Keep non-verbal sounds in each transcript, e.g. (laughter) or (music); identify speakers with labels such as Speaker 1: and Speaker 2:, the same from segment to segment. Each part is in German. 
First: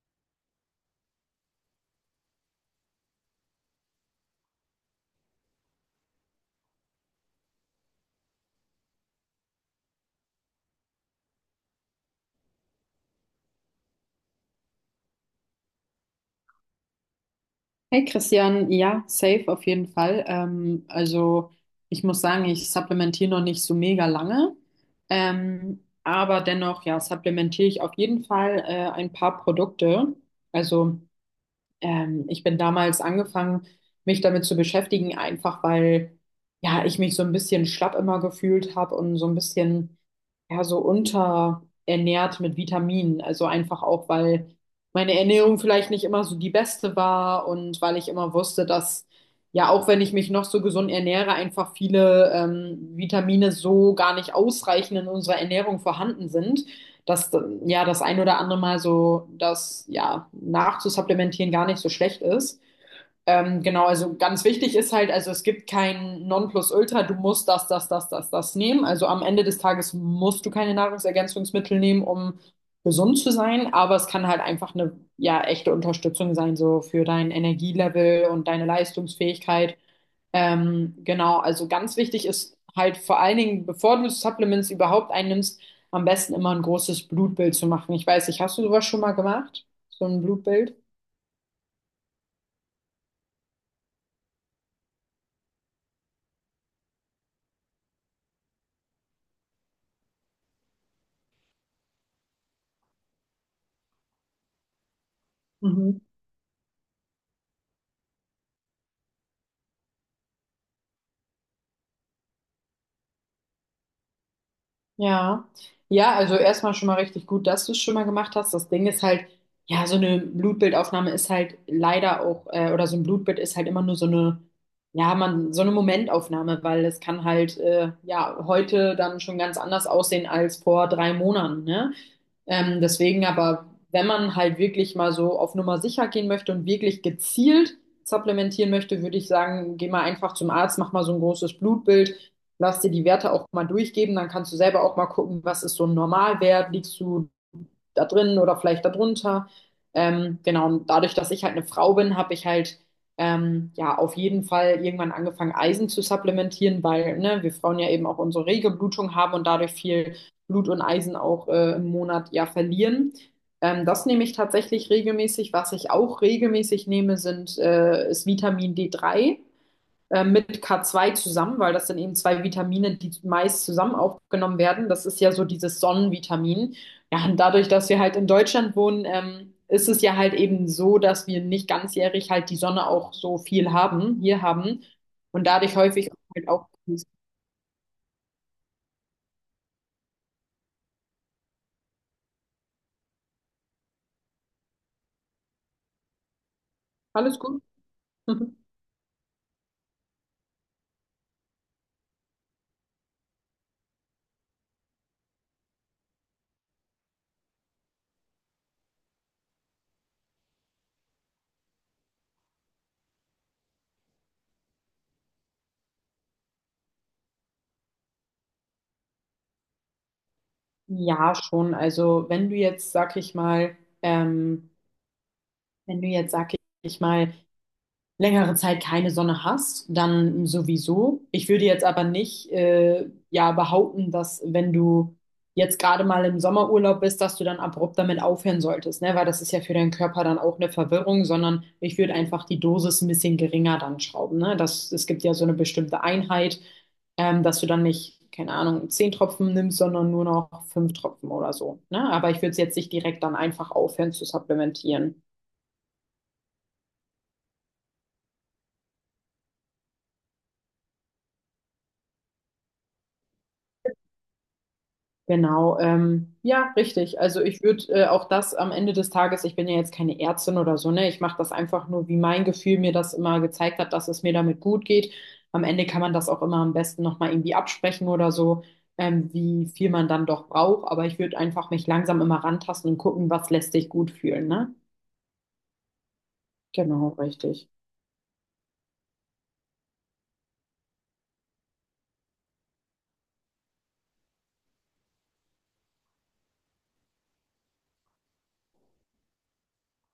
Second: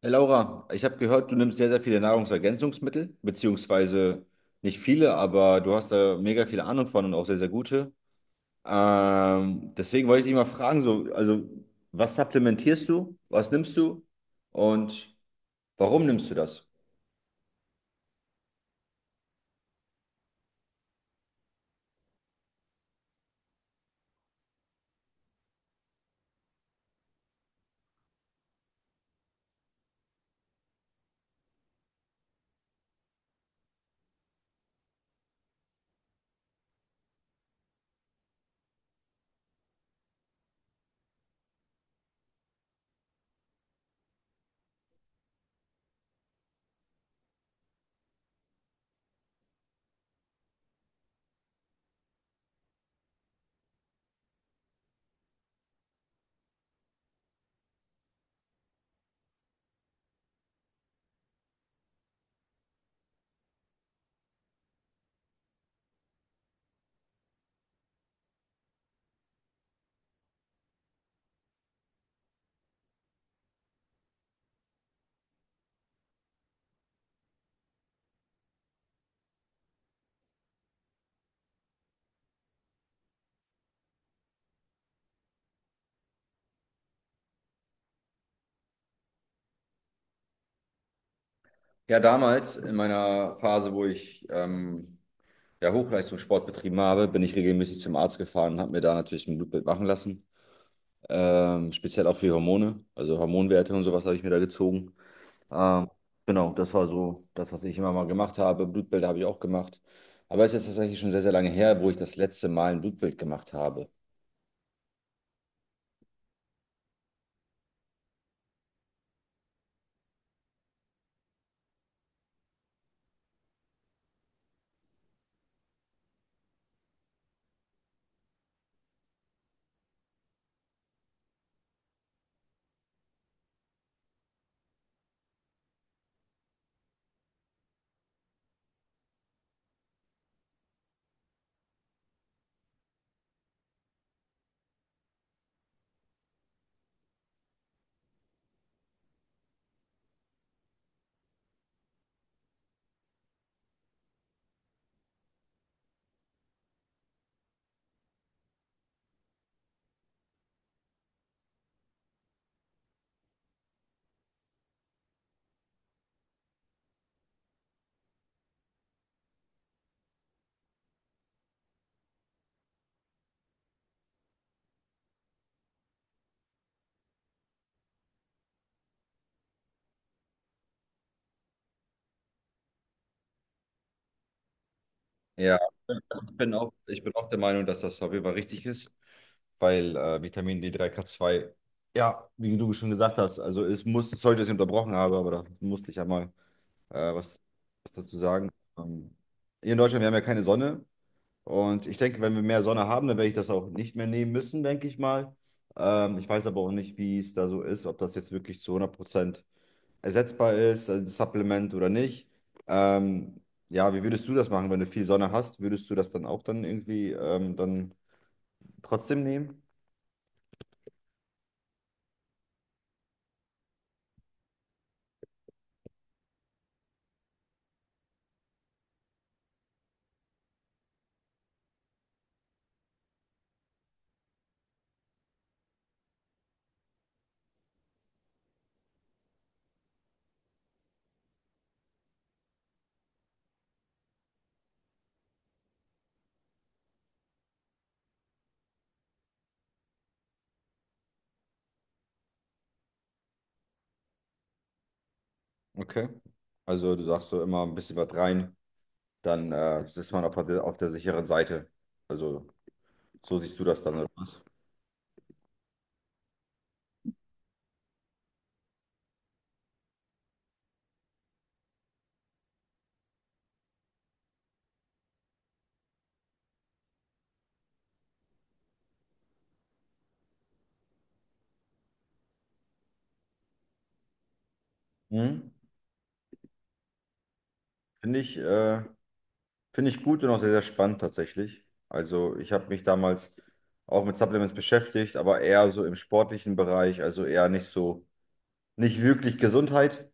Speaker 1: Hey Laura, ich habe gehört, du nimmst sehr, sehr viele Nahrungsergänzungsmittel, beziehungsweise nicht viele, aber du hast da mega viele Ahnung von und auch sehr, sehr gute. Deswegen wollte ich dich mal fragen, so, also was supplementierst du, was nimmst du und warum nimmst du das?
Speaker 2: Hey Christian, ja, safe auf jeden Fall. Also ich muss sagen, ich supplementiere noch nicht so mega lange, aber dennoch, ja, supplementiere ich auf jeden Fall ein paar Produkte. Also ich bin damals angefangen, mich damit zu beschäftigen, einfach weil ja, ich mich so ein bisschen schlapp immer gefühlt habe und so ein bisschen ja so unterernährt mit Vitaminen. Also einfach auch, weil meine Ernährung vielleicht nicht immer so die beste war und weil ich immer wusste, dass ja, auch wenn ich mich noch so gesund ernähre, einfach viele Vitamine so gar nicht ausreichend in unserer Ernährung vorhanden sind, dass ja das ein oder andere Mal so das ja nachzusupplementieren gar nicht so schlecht ist. Genau, also ganz wichtig ist halt, also es gibt kein Nonplusultra, du musst das, das, das, das, das nehmen. Also am Ende des Tages musst du keine Nahrungsergänzungsmittel nehmen, um gesund zu sein, aber es kann halt einfach eine ja echte Unterstützung sein, so für dein Energielevel und deine Leistungsfähigkeit. Genau, also ganz wichtig ist halt vor allen Dingen, bevor du Supplements überhaupt einnimmst, am besten immer ein großes Blutbild zu machen. Ich weiß nicht, hast du sowas schon mal gemacht? So ein Blutbild?
Speaker 1: Ja, damals in meiner Phase, wo ich ja, Hochleistungssport betrieben habe, bin ich regelmäßig zum Arzt gefahren und habe mir da natürlich ein Blutbild machen lassen. Speziell auch für Hormone, also Hormonwerte und sowas habe ich mir da gezogen. Ähm,
Speaker 2: Mhm.
Speaker 1: genau, das war so das, was ich immer mal gemacht habe. Blutbild habe ich auch gemacht. Aber es ist jetzt tatsächlich schon sehr, sehr lange her, wo ich das letzte Mal ein Blutbild gemacht habe.
Speaker 2: Ja, ja, also erstmal schon mal richtig gut, dass du es schon mal gemacht hast. Das Ding ist halt, ja, so eine Blutbildaufnahme ist halt leider auch, oder so ein Blutbild ist halt immer nur so eine, ja, man, so eine Momentaufnahme, weil es kann halt, ja, heute dann schon ganz anders aussehen als vor drei Monaten, ne? Deswegen aber, wenn man halt wirklich mal so auf Nummer sicher gehen möchte und wirklich gezielt supplementieren möchte, würde ich sagen, geh mal einfach zum Arzt, mach mal so ein großes Blutbild, lass dir die Werte auch mal durchgeben, dann kannst du selber auch mal gucken, was ist so ein Normalwert, liegst du da drin oder vielleicht darunter. Genau, und dadurch, dass ich halt eine Frau bin, habe ich halt ja auf jeden Fall irgendwann angefangen, Eisen zu supplementieren, weil ne, wir Frauen ja eben auch unsere rege Blutung haben und dadurch viel Blut und Eisen auch im Monat ja verlieren. Das nehme ich tatsächlich regelmäßig. Was ich auch regelmäßig nehme, ist Vitamin D3 mit K2 zusammen, weil das sind eben zwei Vitamine, die meist zusammen aufgenommen werden. Das ist ja so dieses Sonnenvitamin. Ja, und dadurch, dass wir halt in Deutschland wohnen, ist es ja halt eben so, dass wir nicht ganzjährig halt die Sonne auch so viel hier haben. Und
Speaker 1: Ja,
Speaker 2: dadurch häufig
Speaker 1: ich
Speaker 2: halt
Speaker 1: bin
Speaker 2: auch.
Speaker 1: auch, ich bin auch der Meinung, dass das auf jeden Fall richtig ist, weil Vitamin D3, K2, ja, wie du schon gesagt hast, also es muss, sorry, dass ich unterbrochen habe, aber da musste ich ja mal
Speaker 2: Alles
Speaker 1: was,
Speaker 2: gut?
Speaker 1: was dazu sagen.
Speaker 2: (laughs)
Speaker 1: Ähm, hier in Deutschland, wir haben ja keine Sonne. Und ich denke, wenn wir mehr Sonne haben, dann werde ich das auch nicht mehr nehmen müssen, denke ich mal. Ich weiß aber auch nicht, wie es da so ist, ob das jetzt wirklich zu 100% ersetzbar ist, also ein Supplement oder nicht. Ähm, ja, wie würdest du das machen, wenn du viel Sonne hast? Würdest du das dann auch dann irgendwie dann trotzdem nehmen?
Speaker 2: Ja, schon. Also wenn du jetzt, sag ich mal, ähm, wenn du jetzt, sag ich mal, längere Zeit keine Sonne hast, dann sowieso. Ich würde jetzt aber nicht ja behaupten, dass wenn du jetzt gerade mal im Sommerurlaub bist, dass du dann abrupt damit aufhören solltest, ne? Weil das ist ja für deinen Körper dann auch eine Verwirrung, sondern ich würde einfach die Dosis ein bisschen geringer dann schrauben, ne? Es gibt ja so eine bestimmte Einheit, dass du dann nicht, keine Ahnung, zehn Tropfen nimmst, sondern nur noch fünf Tropfen oder so, ne? Aber ich würde es jetzt nicht direkt dann einfach aufhören zu supplementieren.
Speaker 1: Okay. Also du sagst so immer ein bisschen was rein, dann ist man auf der sicheren Seite. Also so siehst du das dann oder was?
Speaker 2: Genau, ja, richtig. Also ich würde auch das am Ende des Tages, ich bin ja jetzt keine Ärztin oder so, ne? Ich mache das einfach nur, wie mein Gefühl mir das immer gezeigt hat, dass es mir damit gut geht. Am Ende kann man das auch immer am besten nochmal irgendwie absprechen oder so, wie viel man dann doch braucht. Aber ich würde einfach mich langsam immer rantasten und gucken, was lässt sich gut fühlen, ne?
Speaker 1: Mhm.
Speaker 2: Genau, richtig.
Speaker 1: Finde ich äh, Finde ich gut und auch sehr, sehr spannend tatsächlich. Also ich habe mich damals auch mit Supplements beschäftigt, aber eher so im sportlichen Bereich, also eher nicht so, nicht wirklich Gesundheit,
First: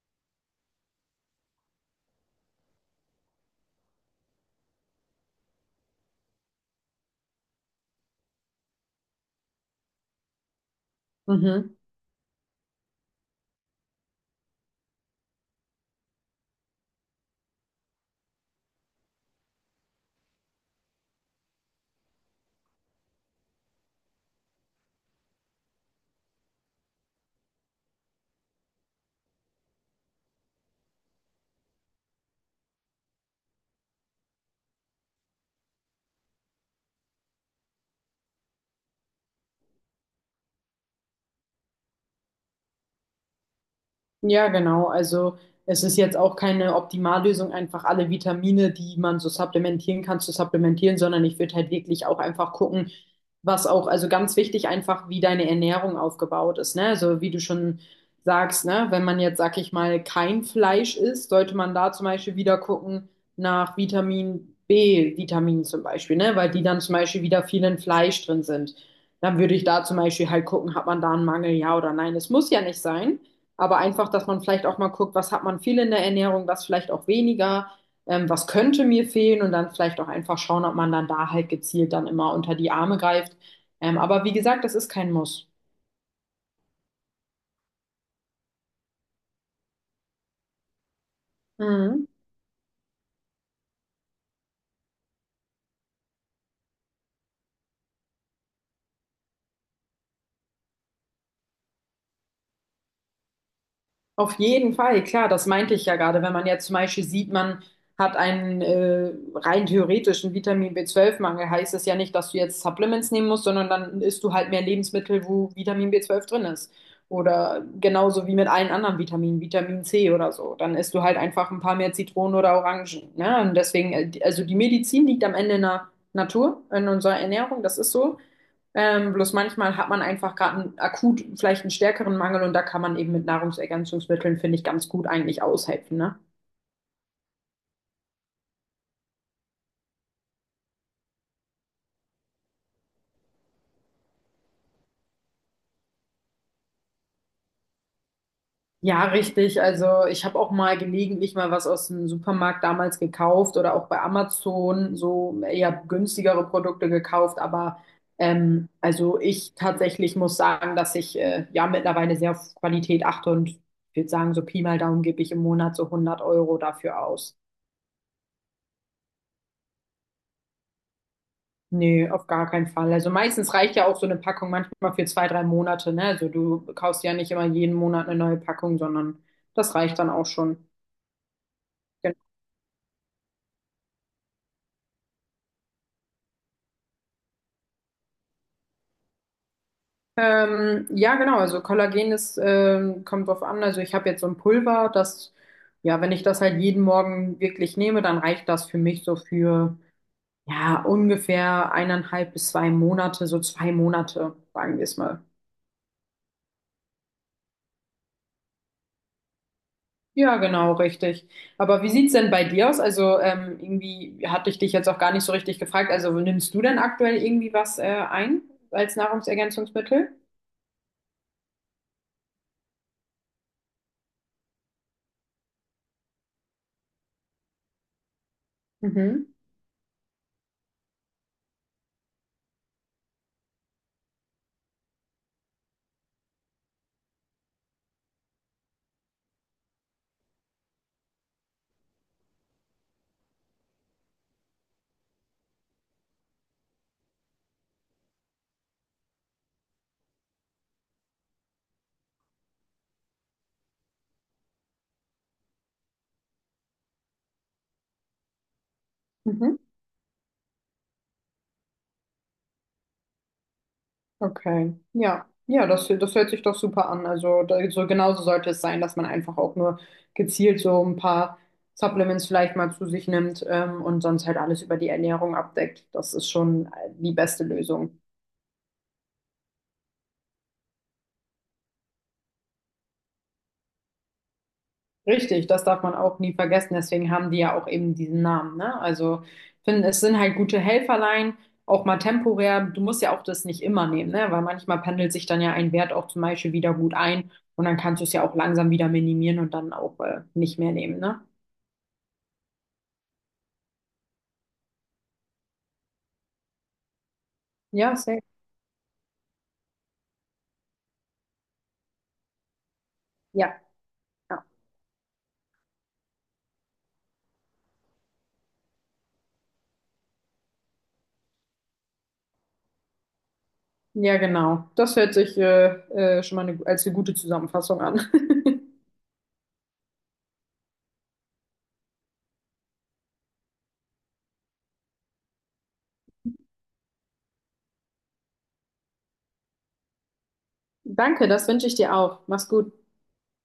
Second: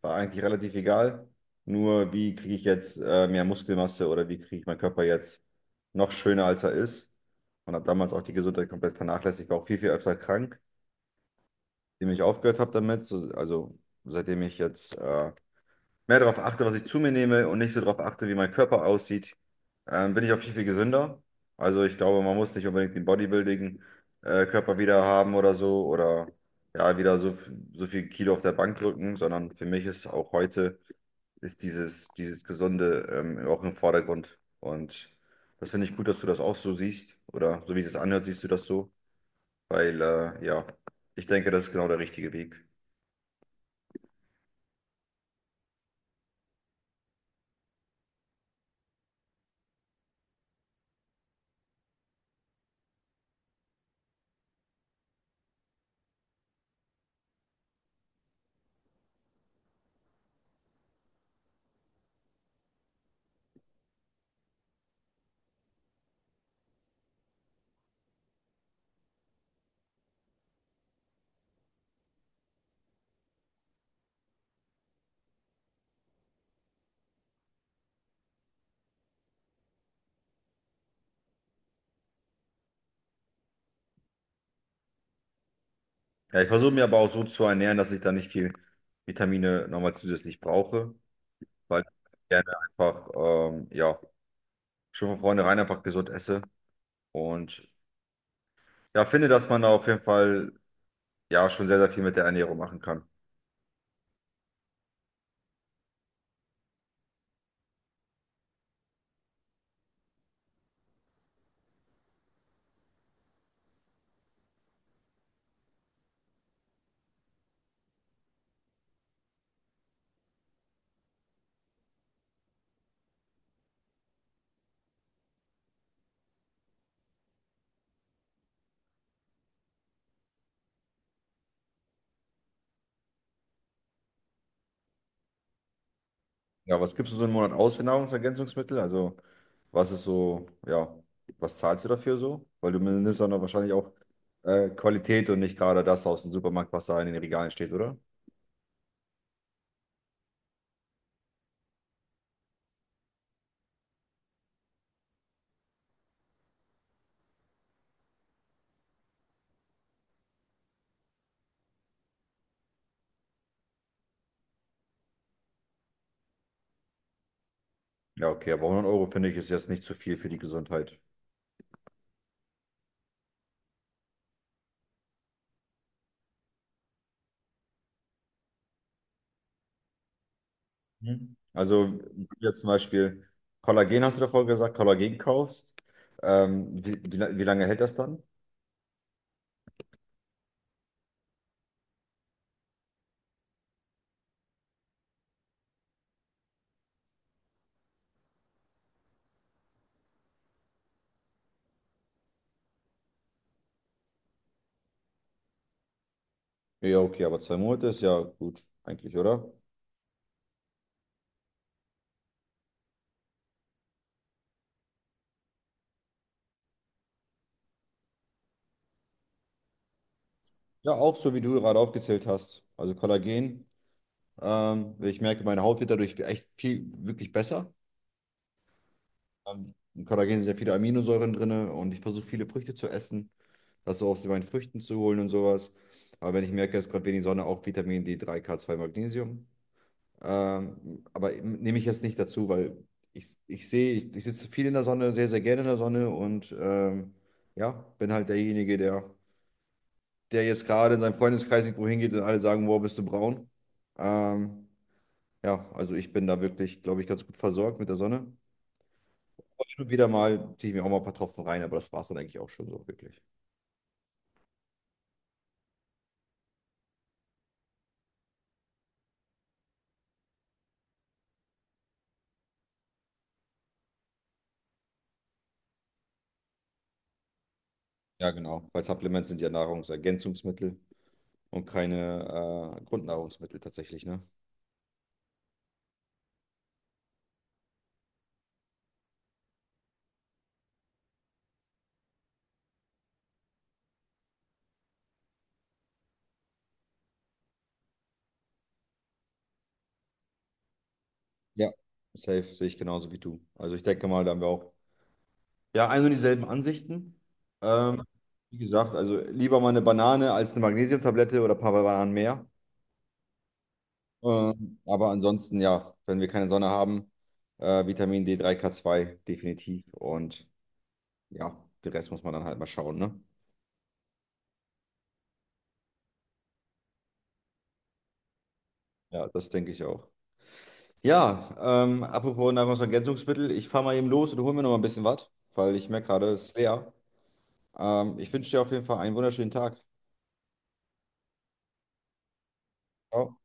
Speaker 1: war eigentlich relativ egal. Nur wie kriege ich jetzt mehr Muskelmasse oder wie kriege ich meinen Körper jetzt noch schöner, als er ist. Und habe damals auch die Gesundheit komplett vernachlässigt, war auch viel, viel öfter krank,
Speaker 2: Mhm.
Speaker 1: indem ich aufgehört habe damit. So, also seitdem ich jetzt mehr darauf achte, was ich zu mir nehme und nicht so darauf achte, wie mein Körper aussieht, bin ich auch viel, viel gesünder. Also ich glaube, man muss nicht unbedingt den Bodybuilding-Körper wieder haben oder so oder ja, wieder so, so viel Kilo auf der Bank drücken, sondern für mich ist auch heute ist dieses Gesunde auch im Vordergrund. Und das finde ich gut, dass du das auch so siehst oder so wie es sich anhört, siehst du das so, weil ja, ich denke, das ist genau der richtige Weg.
Speaker 2: Ja, genau. Also es ist jetzt auch keine Optimallösung, einfach alle Vitamine, die man so supplementieren kann, zu supplementieren, sondern ich würde halt wirklich auch einfach gucken, was auch, also ganz wichtig einfach, wie deine Ernährung aufgebaut ist, ne? Also wie du schon sagst, ne? Wenn man jetzt, sag ich mal, kein Fleisch isst, sollte man da zum Beispiel wieder gucken nach Vitamin B, Vitaminen zum Beispiel, ne? Weil die dann zum Beispiel wieder viel in Fleisch drin sind. Dann würde ich da zum Beispiel halt gucken, hat man da einen Mangel, ja oder nein. Es muss ja nicht sein. Aber einfach, dass man vielleicht auch mal guckt, was hat man viel in der Ernährung, was vielleicht auch weniger, was könnte mir fehlen und dann vielleicht auch einfach schauen, ob man dann da halt gezielt dann immer unter die Arme greift. Aber wie gesagt, das ist kein Muss.
Speaker 1: Ja, ich versuche mir aber auch so zu ernähren, dass ich da nicht viel Vitamine nochmal zusätzlich brauche, weil
Speaker 2: Mhm.
Speaker 1: ich gerne einfach, ja, schon von vornherein einfach gesund esse und ja, finde, dass man da auf jeden Fall ja schon sehr, sehr viel mit der Ernährung machen kann.
Speaker 2: Auf jeden Fall, klar, das meinte ich ja gerade. Wenn man jetzt zum Beispiel sieht, man hat einen rein theoretischen Vitamin B12-Mangel, heißt es ja nicht, dass du jetzt Supplements nehmen musst, sondern dann isst du halt mehr Lebensmittel, wo Vitamin B12 drin ist. Oder genauso wie mit allen anderen Vitaminen, Vitamin C oder so. Dann isst du halt einfach ein paar mehr Zitronen oder Orangen. Ne? Und deswegen, also die Medizin liegt am Ende in der Natur, in unserer Ernährung, das ist so. Bloß manchmal hat man einfach gerade akut vielleicht einen stärkeren Mangel und da kann man eben mit Nahrungsergänzungsmitteln, finde ich, ganz gut eigentlich aushelfen, ne?
Speaker 1: Ja, was gibst du so einen Monat aus für Nahrungsergänzungsmittel? Also, was ist so, ja, was zahlst du dafür so? Weil du nimmst dann doch wahrscheinlich auch Qualität und nicht gerade das aus dem Supermarkt, was da in den Regalen steht, oder?
Speaker 2: Ja, richtig. Also ich habe auch mal gelegentlich mal was aus dem Supermarkt damals gekauft oder auch bei Amazon so eher günstigere Produkte gekauft. Aber also ich tatsächlich muss sagen, dass ich ja mittlerweile sehr auf Qualität achte und ich würde sagen, so Pi mal Daumen gebe ich im Monat so 100 € dafür aus.
Speaker 1: Ja, okay, aber 100 € finde ich ist jetzt nicht zu viel für die Gesundheit.
Speaker 2: Nee, auf gar keinen Fall. Also meistens reicht ja auch so eine Packung manchmal für zwei, drei Monate, ne? Also du kaufst ja nicht immer jeden Monat eine neue Packung, sondern das reicht dann auch schon.
Speaker 1: Mhm. Also,
Speaker 2: Genau.
Speaker 1: wenn du jetzt zum Beispiel Kollagen, hast du davor gesagt, Kollagen kaufst, wie lange hält das dann?
Speaker 2: Ja, genau. Also Kollagen kommt drauf an. Also ich habe jetzt so ein Pulver, das, ja, wenn ich das halt jeden Morgen wirklich nehme, dann reicht das für mich so für, ja, ungefähr eineinhalb bis zwei Monate, so zwei Monate, sagen wir es mal.
Speaker 1: Ja, okay, aber 2 Monate ist ja gut, eigentlich, oder?
Speaker 2: Ja, genau, richtig. Aber wie sieht's denn bei dir aus? Also irgendwie hatte ich dich jetzt auch gar nicht so richtig gefragt. Also nimmst du denn aktuell irgendwie was ein als Nahrungsergänzungsmittel?
Speaker 1: Ja, auch so, wie du gerade aufgezählt hast. Also Kollagen, ich merke, meine Haut wird dadurch echt viel, wirklich besser.
Speaker 2: Mhm.
Speaker 1: In Kollagen sind ja viele Aminosäuren drin und ich versuche viele Früchte zu essen, das so aus meinen Früchten zu holen und sowas. Aber wenn ich merke, es ist gerade wenig Sonne, auch Vitamin D3, K2, Magnesium. Aber nehme ich jetzt nicht dazu, weil ich sehe, ich sitze viel in der Sonne, sehr, sehr gerne in der Sonne und ja, bin halt derjenige, der jetzt gerade in seinem Freundeskreis irgendwo hingeht und alle sagen, wow, bist du braun. Ähm, ja, also ich bin da wirklich, glaube ich, ganz gut versorgt mit der Sonne.
Speaker 2: Mhm.
Speaker 1: Aber hin und wieder mal ziehe ich mir auch mal ein paar Tropfen rein, aber das war es dann eigentlich auch schon so wirklich.
Speaker 2: Okay. Ja. Ja, das hört sich doch super an. Also da, so genauso sollte es sein, dass man einfach auch nur gezielt so ein paar Supplements vielleicht mal zu sich nimmt, und sonst halt alles über die Ernährung abdeckt. Das ist schon die beste Lösung.
Speaker 1: Ja, genau, weil Supplements sind ja Nahrungsergänzungsmittel und keine Grundnahrungsmittel tatsächlich, ne?
Speaker 2: Richtig, das darf man auch nie vergessen. Deswegen haben die ja auch eben diesen Namen, ne? Also, ich finde, es sind halt gute Helferlein, auch mal temporär. Du musst ja auch das nicht immer nehmen, ne? Weil manchmal pendelt sich dann ja ein Wert auch zum Beispiel wieder gut ein und dann kannst du es ja auch langsam wieder minimieren und dann auch nicht mehr nehmen, ne?
Speaker 1: Ja, safe sehe ich genauso wie du. Also ich denke mal, da haben wir auch ja ein und dieselben Ansichten.
Speaker 2: Ja,
Speaker 1: Ähm,
Speaker 2: safe.
Speaker 1: wie gesagt, also lieber mal eine Banane als eine Magnesiumtablette oder ein paar Bananen mehr.
Speaker 2: Ja, ja.
Speaker 1: Aber ansonsten, ja, wenn wir keine Sonne haben, Vitamin D3, K2 definitiv. Und ja, den Rest muss man dann halt mal schauen, ne?
Speaker 2: Ja, genau. Das hört sich schon mal als eine gute Zusammenfassung an.
Speaker 1: Ja, das denke ich auch. Ja, apropos Nahrungsergänzungsmittel, ich fahre mal eben los und hole mir noch mal ein bisschen was, weil ich merke gerade, es ist leer. Ich wünsche dir auf jeden Fall einen wunderschönen Tag.
Speaker 2: (laughs) Danke, das wünsche ich dir auch. Mach's gut.
Speaker 1: Ciao.